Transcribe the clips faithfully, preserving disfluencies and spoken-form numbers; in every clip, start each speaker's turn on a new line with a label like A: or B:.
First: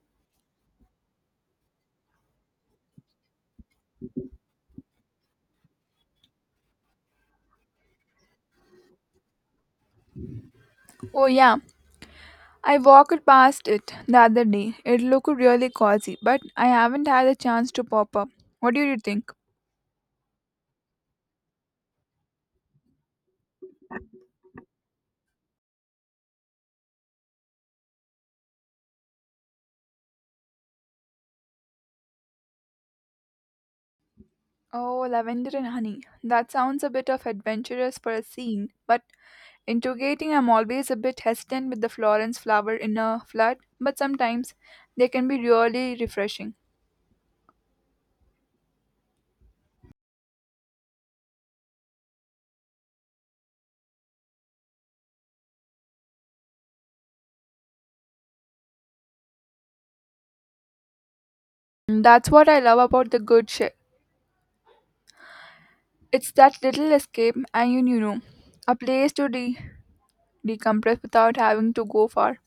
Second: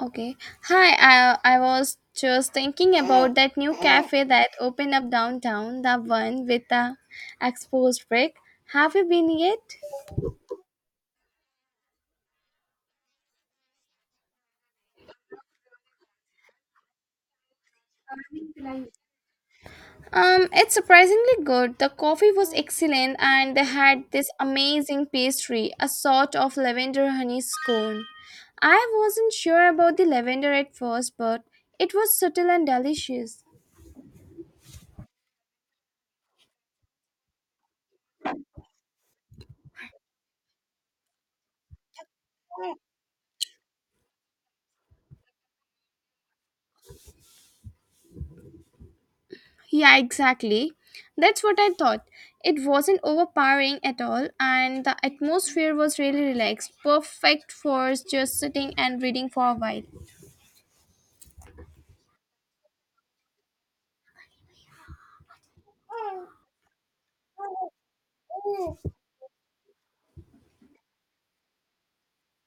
A: Okay. Hi, I I was just thinking about that new cafe that opened up downtown, the one with the exposed brick. Have you been yet?
B: Oh, yeah. I walked past it the other day. It looked really cozy, but I haven't had a chance to pop up. What do you think?
A: Um, it's surprisingly good. The coffee was excellent and they had this amazing pastry, a sort of lavender honey scone. I wasn't sure about the lavender at first, but it was subtle and delicious.
B: Oh, lavender and honey. That sounds a bit of adventurous for a scene, but integrating I'm always a bit hesitant with the Florence flower in a flood, but sometimes they can be really refreshing.
A: Yeah, exactly. That's what I thought. It wasn't overpowering at all, and the atmosphere was really relaxed, perfect for just sitting and reading for a while.
B: And that's what I love about the good shit. It's that little escape and you, you know, a place to de- decompress without having to go far.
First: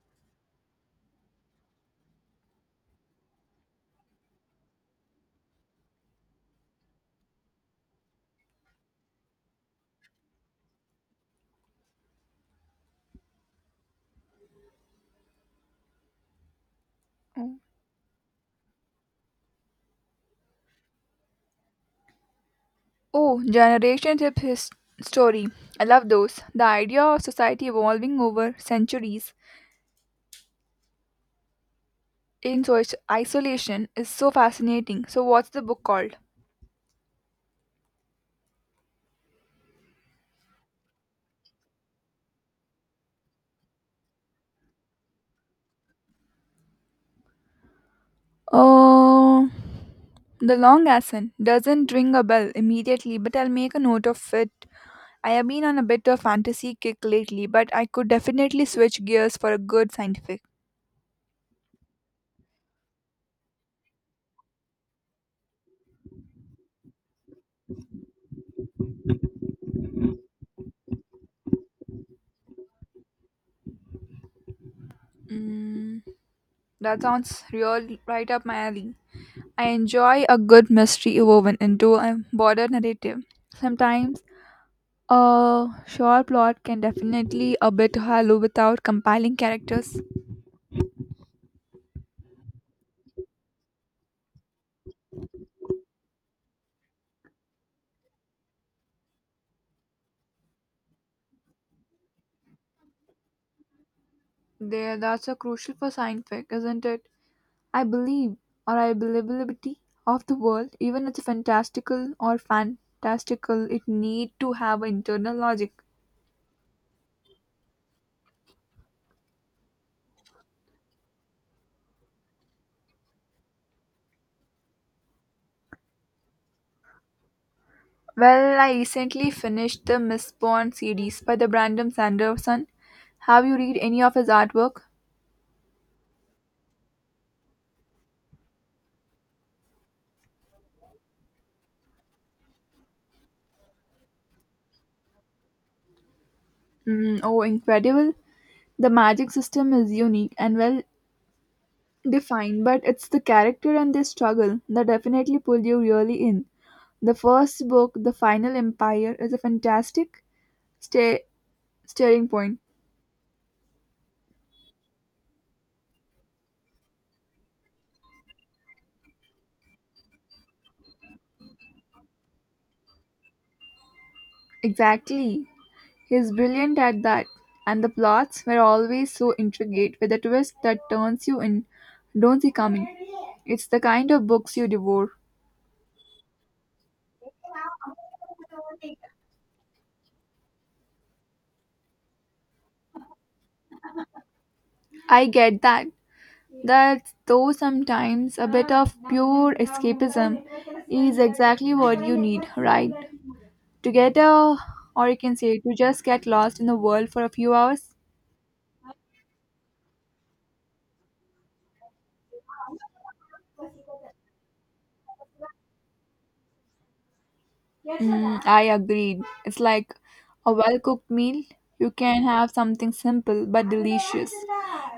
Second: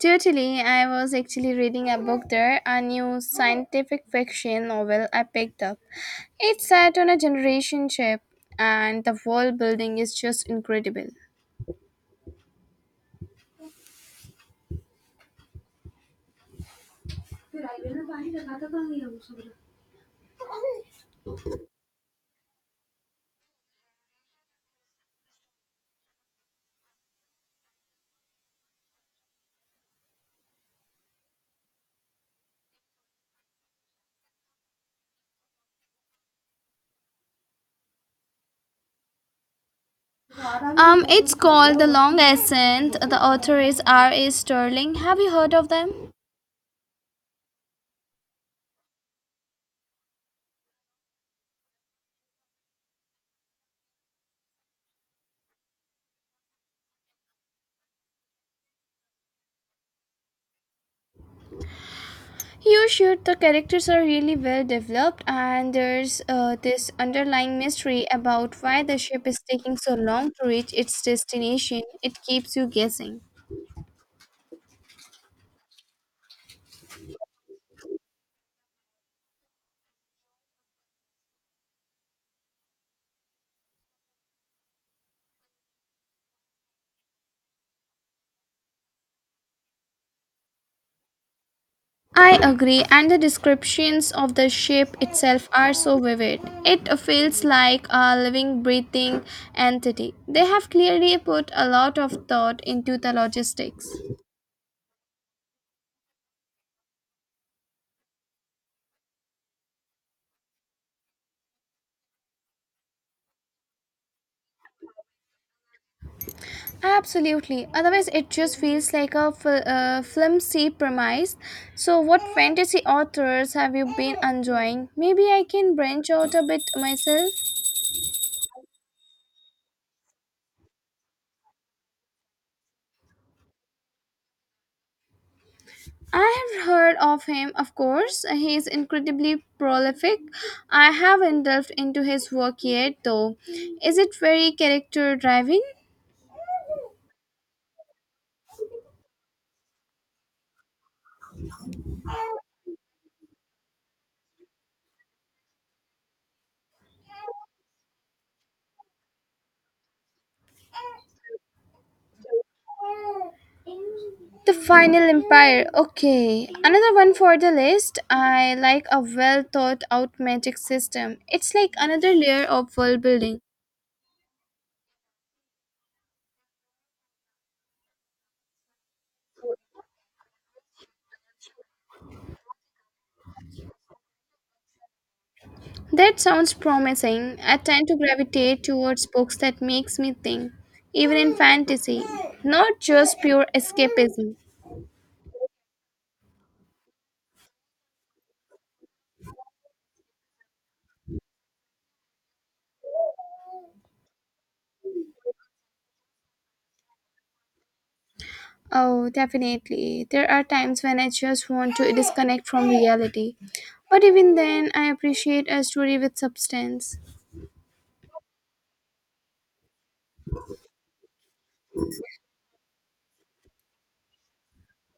A: Totally, I was actually reading a book there, a new scientific fiction novel I picked up. It's set on a generation ship, and the world building is just incredible.
B: Oh, generations of his story. I love those. The idea of society evolving over centuries in so- isolation is so fascinating. So, what's the book called?
A: Um, it's called The Long Ascent. The author is R. A. Sterling. Have you heard of them?
B: Oh, The Long Ascent doesn't ring a bell immediately, but I'll make a note of it. I have been on a bit of fantasy kick lately, but I could definitely switch gears for a good scientific.
A: You should. The characters are really well developed, and there's uh, this underlying mystery about why the ship is taking so long to reach its destination. It keeps you guessing.
B: Mm, that sounds real right up my alley. I enjoy a good mystery woven into a broader narrative. Sometimes a short plot can definitely a bit hollow without compelling characters.
A: I agree, and the descriptions of the ship itself are so vivid. It feels like a living, breathing entity. They have clearly put a lot of thought into the logistics.
B: There, that's a crucial for sci-fi, isn't it? I believe, or I believability of the world, even it's fantastical or fantastical, it need to have internal logic.
A: Absolutely. Otherwise, it just feels like a fl- uh, flimsy premise. So, what fantasy authors have you been enjoying? Maybe I can branch out a bit myself.
B: Well, I recently finished the Mistborn series by the Brandon Sanderson. Have you read any of his artwork?
A: I have heard of him, of course. He is incredibly prolific. I haven't delved into his work yet, though. Is it very character driving?
B: Mm, oh, incredible! The magic system is unique and well defined, but it's the character and their struggle that definitely pull you really in. The first book, The Final Empire, is a fantastic sta- staring point.
A: The Final Empire. Okay, another one for the list. I like a well thought out magic system. It's like another layer of world building.
B: Exactly. He's brilliant at that. And the plots were always so intricate with a twist that turns you in don't see coming. It's the kind of books you devour.
A: That sounds promising. I tend to gravitate towards books that makes me think, even in fantasy, not just pure escapism.
B: I get that. That though sometimes a bit of pure escapism is exactly what you need, right? Together, or you can say to just get lost in the world for a few hours.
A: Oh, definitely. There are times when I just want to disconnect from reality. But even then, I appreciate a story with substance.
B: Mm, I agreed. It's like a well cooked meal. You can have something simple but delicious,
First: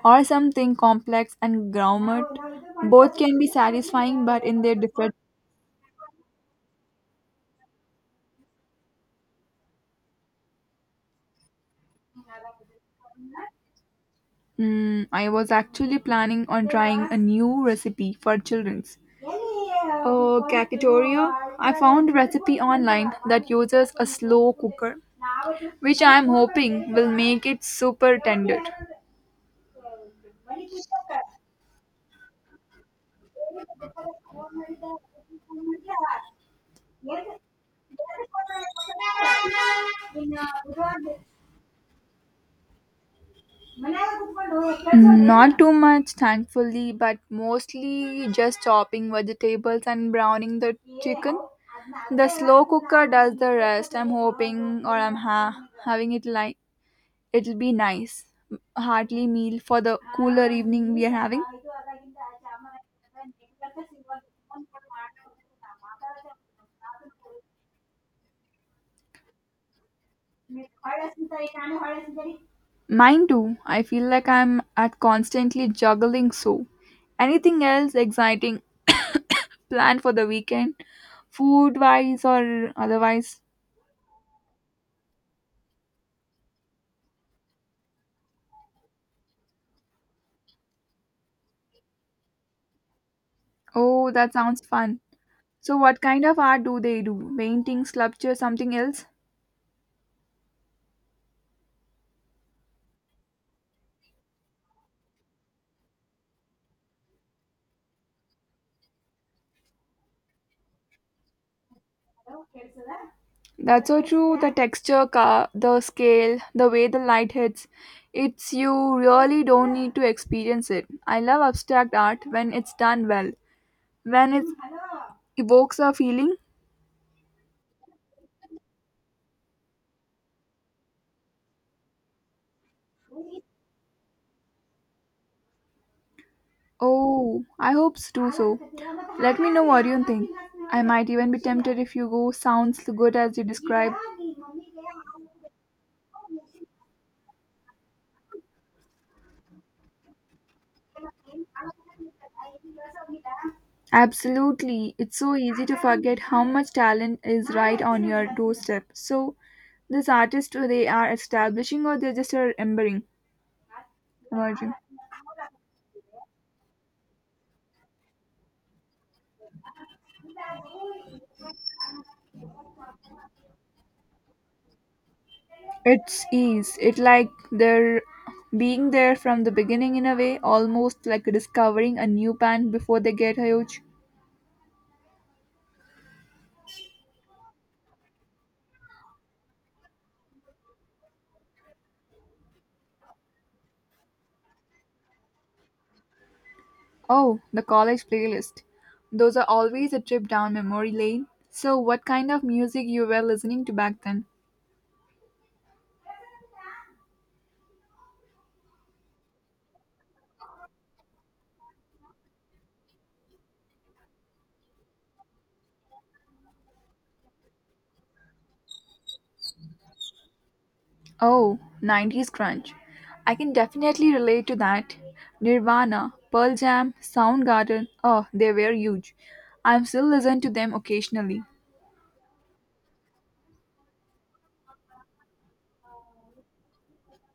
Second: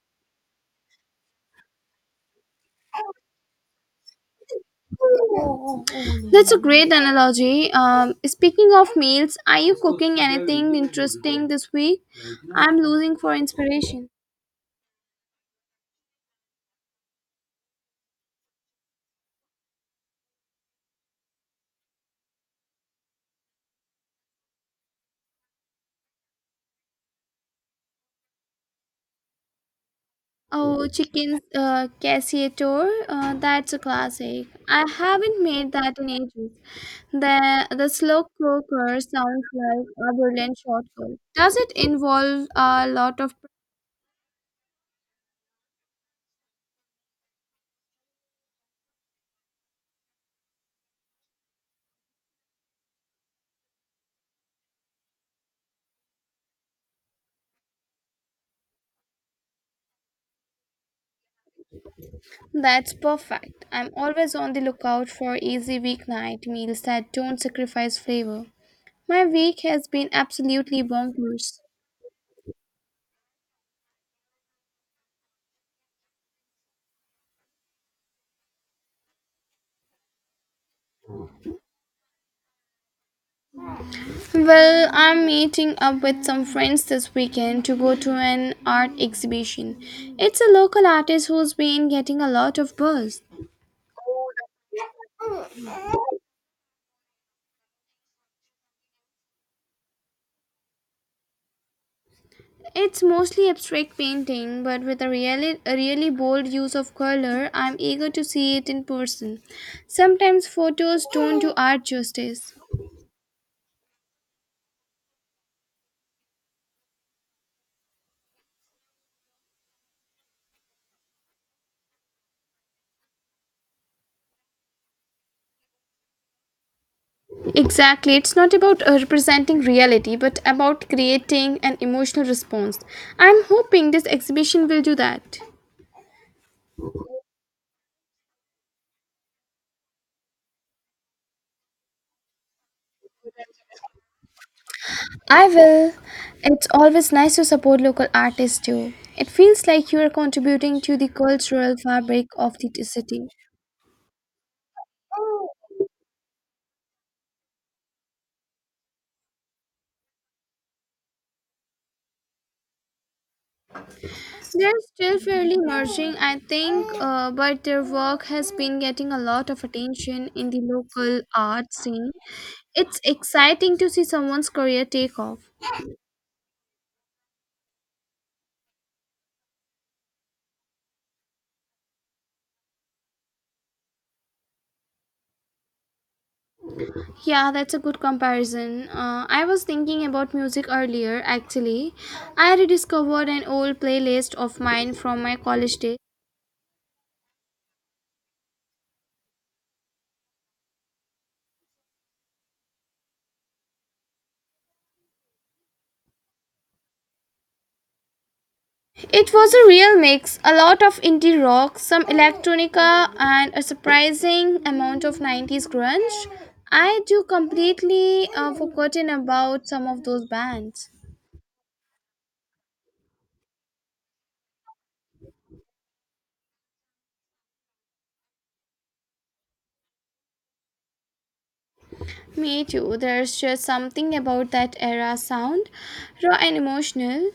B: or something complex and gourmet. Both can be satisfying, but in their different.
A: That's a great analogy. Um, speaking of meals, are you cooking anything interesting this week? I'm losing for inspiration.
B: Mm, I was actually planning on trying a new recipe for children's. Uh, cacatoria. I found a recipe online that uses a slow cooker, which I am hoping will make it super tender.
A: Oh, chicken uh, cassiator, uh, that's a classic. I haven't made that in ages. The the slow cooker sounds like a brilliant shortcut. Does it involve a lot of?
B: Hmm, Not too much, thankfully, but mostly just chopping vegetables and browning the chicken. The slow cooker does the rest. I'm hoping, or I'm ha- having it li- it'll be nice. Heartly meal for the cooler evening we are having.
A: That's perfect. I'm always on the lookout for easy weeknight meals that don't sacrifice flavor. My week has been absolutely bonkers.
B: Mine too. I feel like I'm at constantly juggling so. Anything else exciting planned for the weekend? Food wise or otherwise?
A: Well, I'm meeting up with some friends this weekend to go to an art exhibition. It's a local artist who's been getting a lot of buzz.
B: Oh, that sounds fun. So what kind of art do they do? Painting, sculpture, something else?
A: It's mostly abstract painting, but with a really, a really bold use of color. I'm eager to see it in person. Sometimes photos don't do art justice.
B: That's so true. The texture, ca- the scale, the way the light hits, it's you really don't need to experience it. I love abstract art when it's done well, when it evokes a feeling.
A: Exactly, it's not about uh, representing reality, but about creating an emotional response. I'm hoping this exhibition will do that.
B: Oh, I hope s- do so. Let me know what you think. I might even be tempted if you go. Sounds good as you describe.
A: I will. It's always nice to support local artists too. It feels like you are contributing to the cultural fabric of the city.
B: Absolutely. It's so easy to forget how much talent is right on your doorstep. So, this artist, they are establishing or they're just are embering, emerging.
A: They're still fairly emerging, I think, uh, but their work has been getting a lot of attention in the local art scene. It's exciting to see someone's career take off.
B: It's ease. It like they're being there from the beginning in a way, almost like discovering a new band before they get huge.
A: Yeah, that's a good comparison. Uh, I was thinking about music earlier, actually. I rediscovered an old playlist of mine from my college days.
B: Oh, the college playlist. Those are always a trip down memory lane. So, what kind of music you were listening to back then?
A: It was a real mix, a lot of indie rock, some electronica, and a surprising amount of nineties grunge. I do completely uh, forgotten about some of those bands.
B: Oh, nineties grunge. I can definitely relate to that. Nirvana, Pearl Jam, Soundgarden, oh, they were huge. I still listen to them occasionally.
A: Me too. There's just something about that era sound, raw and emotional.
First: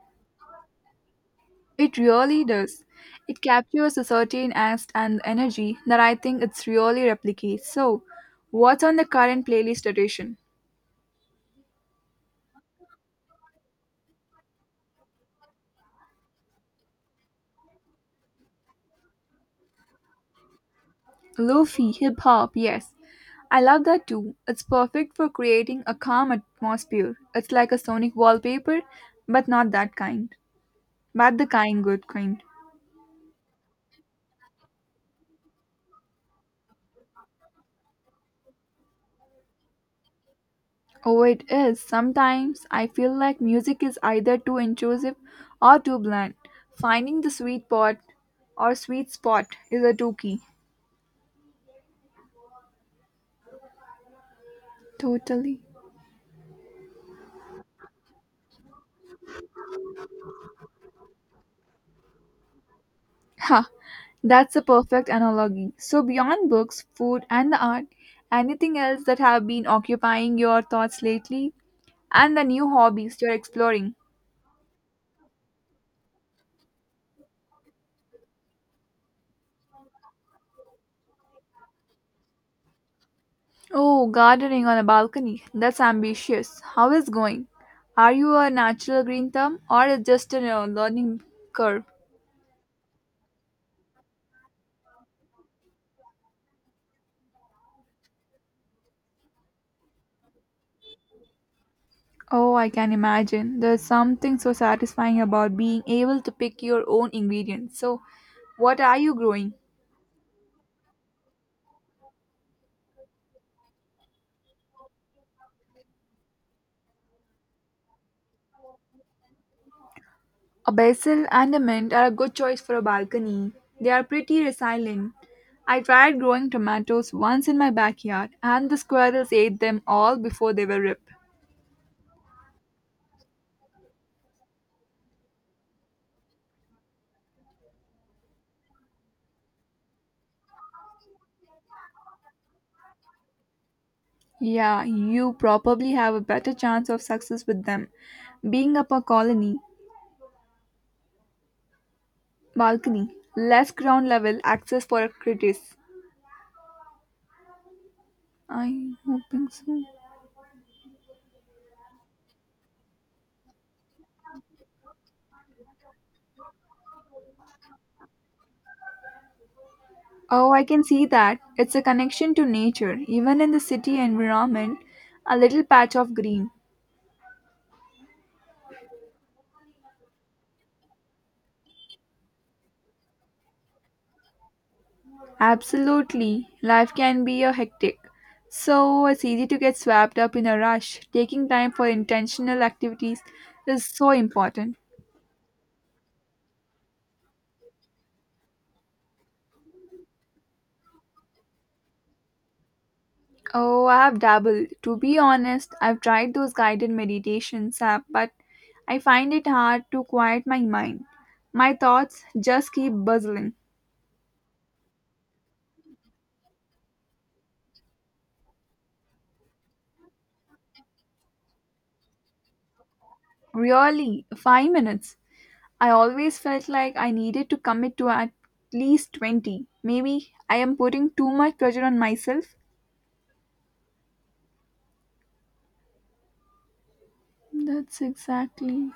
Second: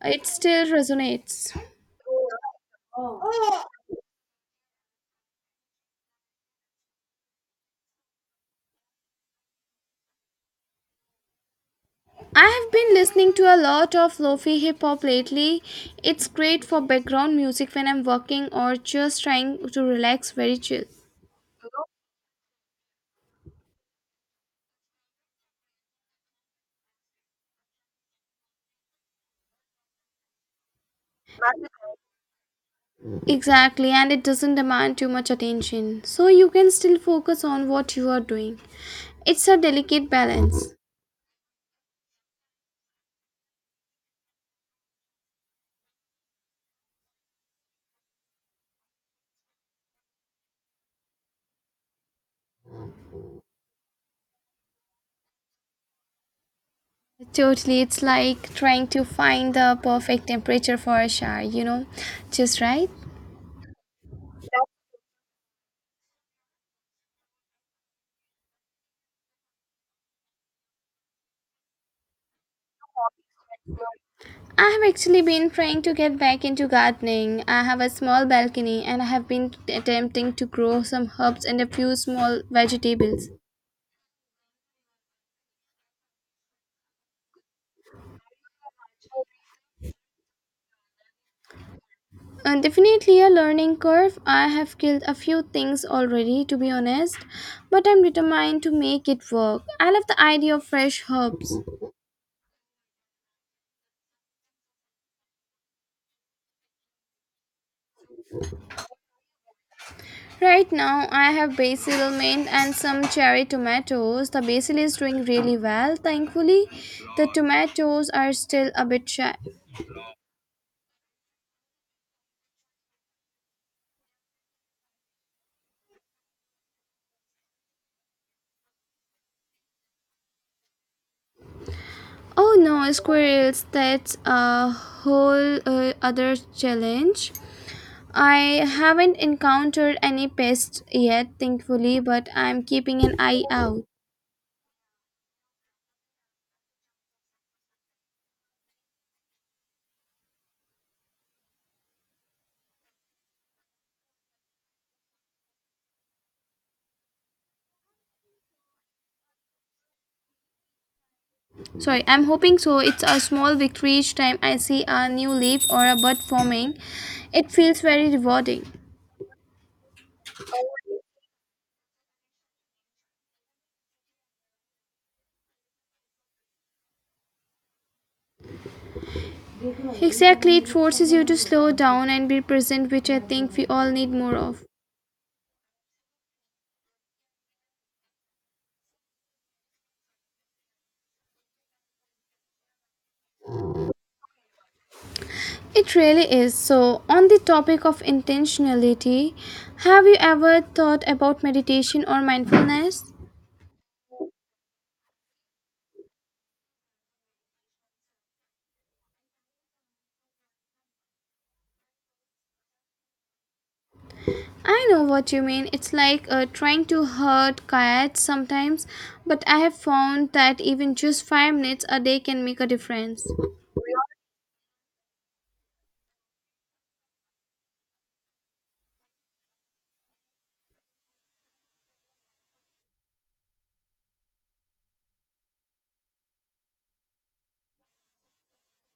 A: It still resonates.
B: It really does. It captures a certain angst and energy that I think it's really replicates. So, what's on the current playlist edition?
A: I have been listening to a lot of lofi hip hop lately. It's great for background music when I'm working or just trying to relax very chill.
B: Lofi, hip hop, yes. I love that too. It's perfect for creating a calm atmosphere. It's like a sonic wallpaper, but not that kind. But the kind good kind.
A: Exactly, and it doesn't demand too much attention, so you can still focus on what you are doing. It's a delicate balance.
B: Oh, it is. Sometimes I feel like music is either too intrusive or too blunt. Finding the sweet spot or sweet spot is a two key. Totally.
A: Totally, it's like trying to find the perfect temperature for a shower, you know, just right.
B: Ha, that's a perfect analogy. So beyond books, food and the art, anything else that have been occupying your thoughts lately and the new hobbies you're exploring?
A: I have actually been trying to get back into gardening. I have a small balcony and I have been attempting to grow some herbs and a few small vegetables.
B: Oh, gardening on a balcony. That's ambitious. How is going? Are you a natural green thumb or is just a you know, learning curve?
A: Uh, definitely a learning curve. I have killed a few things already, to be honest, but I'm determined to make it work. I love the idea of fresh herbs.
B: Oh, I can imagine. There's something so satisfying about being able to pick your own ingredients. So, what are you growing?
A: Right now, I have basil, mint, and some cherry tomatoes. The basil is doing really well, thankfully. The tomatoes are still a bit shy.
B: A basil and a mint are a good choice for a balcony. They are pretty resilient. I tried growing tomatoes once in my backyard, and the squirrels ate them all before they were ripe.
A: Oh no, squirrels, that's a whole uh, other challenge. I haven't encountered any pests yet, thankfully, but I'm keeping an eye out.
B: Yeah, you probably have a better chance of success with them. Being up a colony, balcony, less ground level access for critics. I hoping so.
A: Sorry, I'm hoping so. It's a small victory each time I see a new leaf or a bud forming. It feels very rewarding.
B: Oh, I can see that. It's a connection to nature, even in the city environment, a little patch of green.
A: Exactly, it forces you to slow down and be present, which I think we all need more of.
B: Absolutely. Life can be a hectic. So it's easy to get swapped up in a rush. Taking time for intentional activities is so important.
A: It really is. So, on the topic of intentionality, have you ever thought about meditation or mindfulness?
B: Oh, I have dabbled. To be honest, I've tried those guided meditations app, but I find it hard to quiet my mind. My thoughts just keep buzzing.
A: I know what you mean. It's like uh, trying to herd cats sometimes, but I have found that even just five minutes a day can make a difference.
B: Really, five minutes. I always felt like I needed to commit to at least twenty. Maybe I am putting too much pressure on myself. That's exactly.